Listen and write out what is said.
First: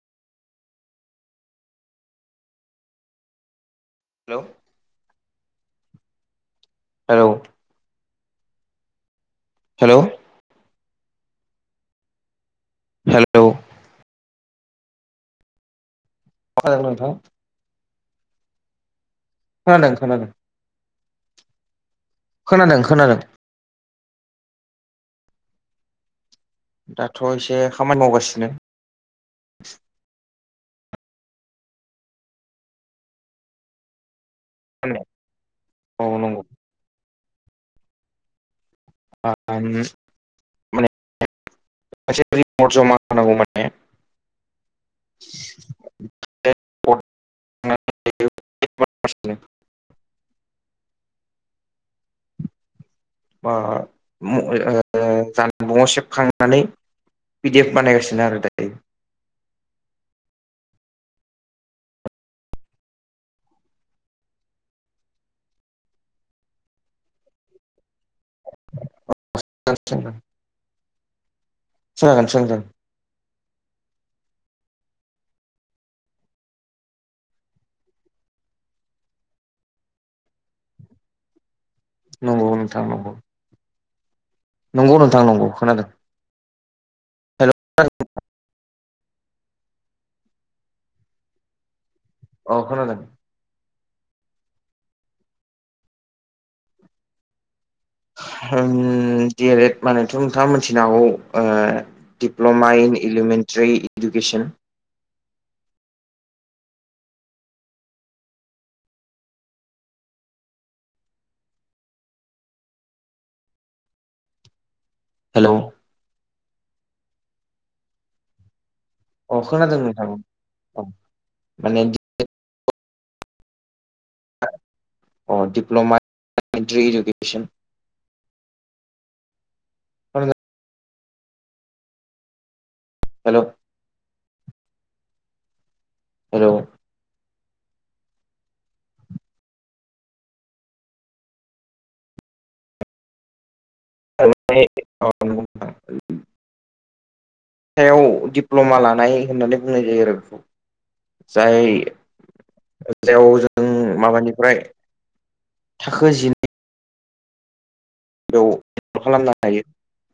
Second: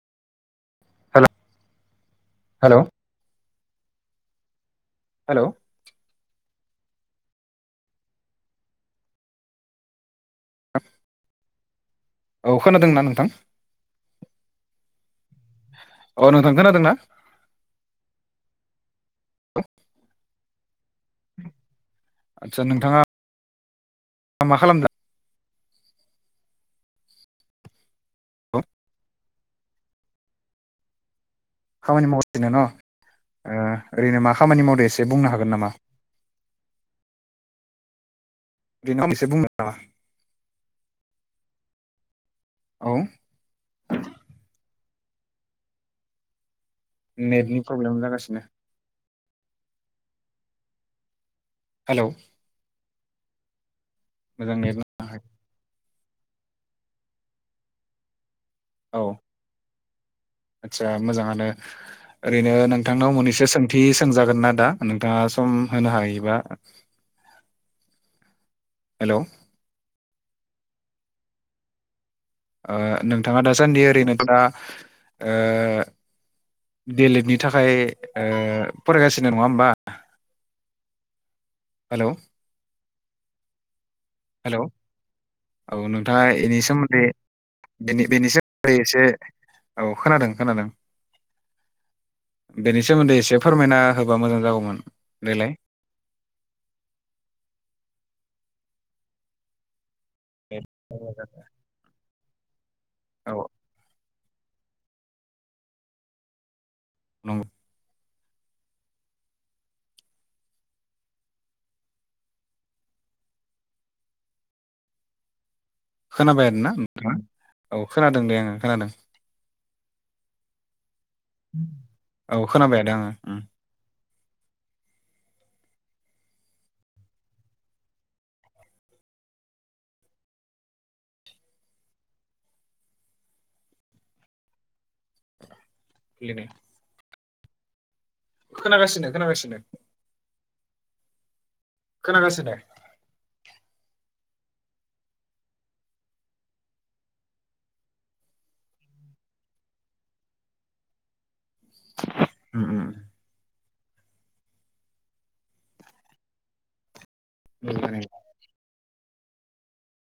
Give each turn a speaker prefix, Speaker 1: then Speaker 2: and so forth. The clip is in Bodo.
Speaker 1: हेल' हेल'।
Speaker 2: हेल'
Speaker 1: हेल'
Speaker 2: औव हेल हेल'।
Speaker 1: औ खोनादों ना नोंथां?
Speaker 2: हेलौ
Speaker 1: अ नोंथां
Speaker 2: खोनादों
Speaker 1: खोनादोंना?
Speaker 2: नोंथां खोनादों खोनादों खोनादों।
Speaker 1: दा मा खालामदों
Speaker 2: दाथ' एसे खामानि मावगासिनो।
Speaker 1: खामानि मावासिनो न' ओ ओरैनो मा खामानि मावदो एसे बुंनो हागोन नामा?
Speaker 2: औ नंगौ।
Speaker 1: ओरैनो एसे बुंनो
Speaker 2: आं माने एसे रिपर्ट
Speaker 1: औ
Speaker 2: जमा होनांगौमोन।
Speaker 1: नेटनि प्रब्लेम जागासिनो।
Speaker 2: नेतनि प्रब्लेम जागासिनो
Speaker 1: हेलौ।
Speaker 2: मा म ओ
Speaker 1: मोजां
Speaker 2: ओ
Speaker 1: नेट नाङाखै
Speaker 2: जान जानबुंआव सेबखांनानै पि डि एफ बानायगासिनो आरो दायो
Speaker 1: औ आतसा मोजाङानो ओरैनो नोंथांनाव मोननैसे सोंथि सोंजागोन ना दा नोंथाङा सम होनो हायोबा हेलौ
Speaker 2: सोंजागोन जागोन सोंजागोन
Speaker 1: ओ नोंथाङा ओरैनो दासान्दि ओ दि एल एड नि थाखाय फरायगासिनो नङा होनबा हेलौ
Speaker 2: नंगौ नोंथां नंगौ
Speaker 1: हेल'
Speaker 2: नंगौ नोंथां नंगौ
Speaker 1: औ
Speaker 2: खोनादों
Speaker 1: नोंथाङा बेनि सोमोन्दै
Speaker 2: हेलौ
Speaker 1: बेनि बेनि सोमोन्दै एसे औ खोनादों खोनादों
Speaker 2: औ
Speaker 1: बेनि
Speaker 2: खोनादों
Speaker 1: सोमोन्दै एसे फोरमायना होबा मोजां जागौमोन देलाय
Speaker 2: ओम दि एल एड मानेथ' नोंथाङा मिथिनो हागौ दिप्ल'मा इन
Speaker 1: औ
Speaker 2: एलिमेन्टारि इडुकेसन
Speaker 1: नंगौ
Speaker 2: हेलौ
Speaker 1: खोनाबाय आरोना नोंथाङा औ खोनादों दे आङो खोनादों
Speaker 2: अ खोनादोंमोन नोंथां माने
Speaker 1: औ खोनाबाय दों आङो
Speaker 2: अ दिडप्ल'मा इलेमेन्ट्रि एडुकेसन आ हेलौ
Speaker 1: गैया नै
Speaker 2: हेलौ
Speaker 1: खोनागासिनो खोनागासिनो खोनागासिनो
Speaker 2: [unintelligible] सायाव दिडप्ल'मा लानाय होननानै बुंनाय जायो आरो बेखौ जाय
Speaker 1: खोनागासिनो
Speaker 2: जेव जों माबानिफ्राय थाखो जिनै
Speaker 1: फ्राय
Speaker 2: बेयाव खालामनो हायो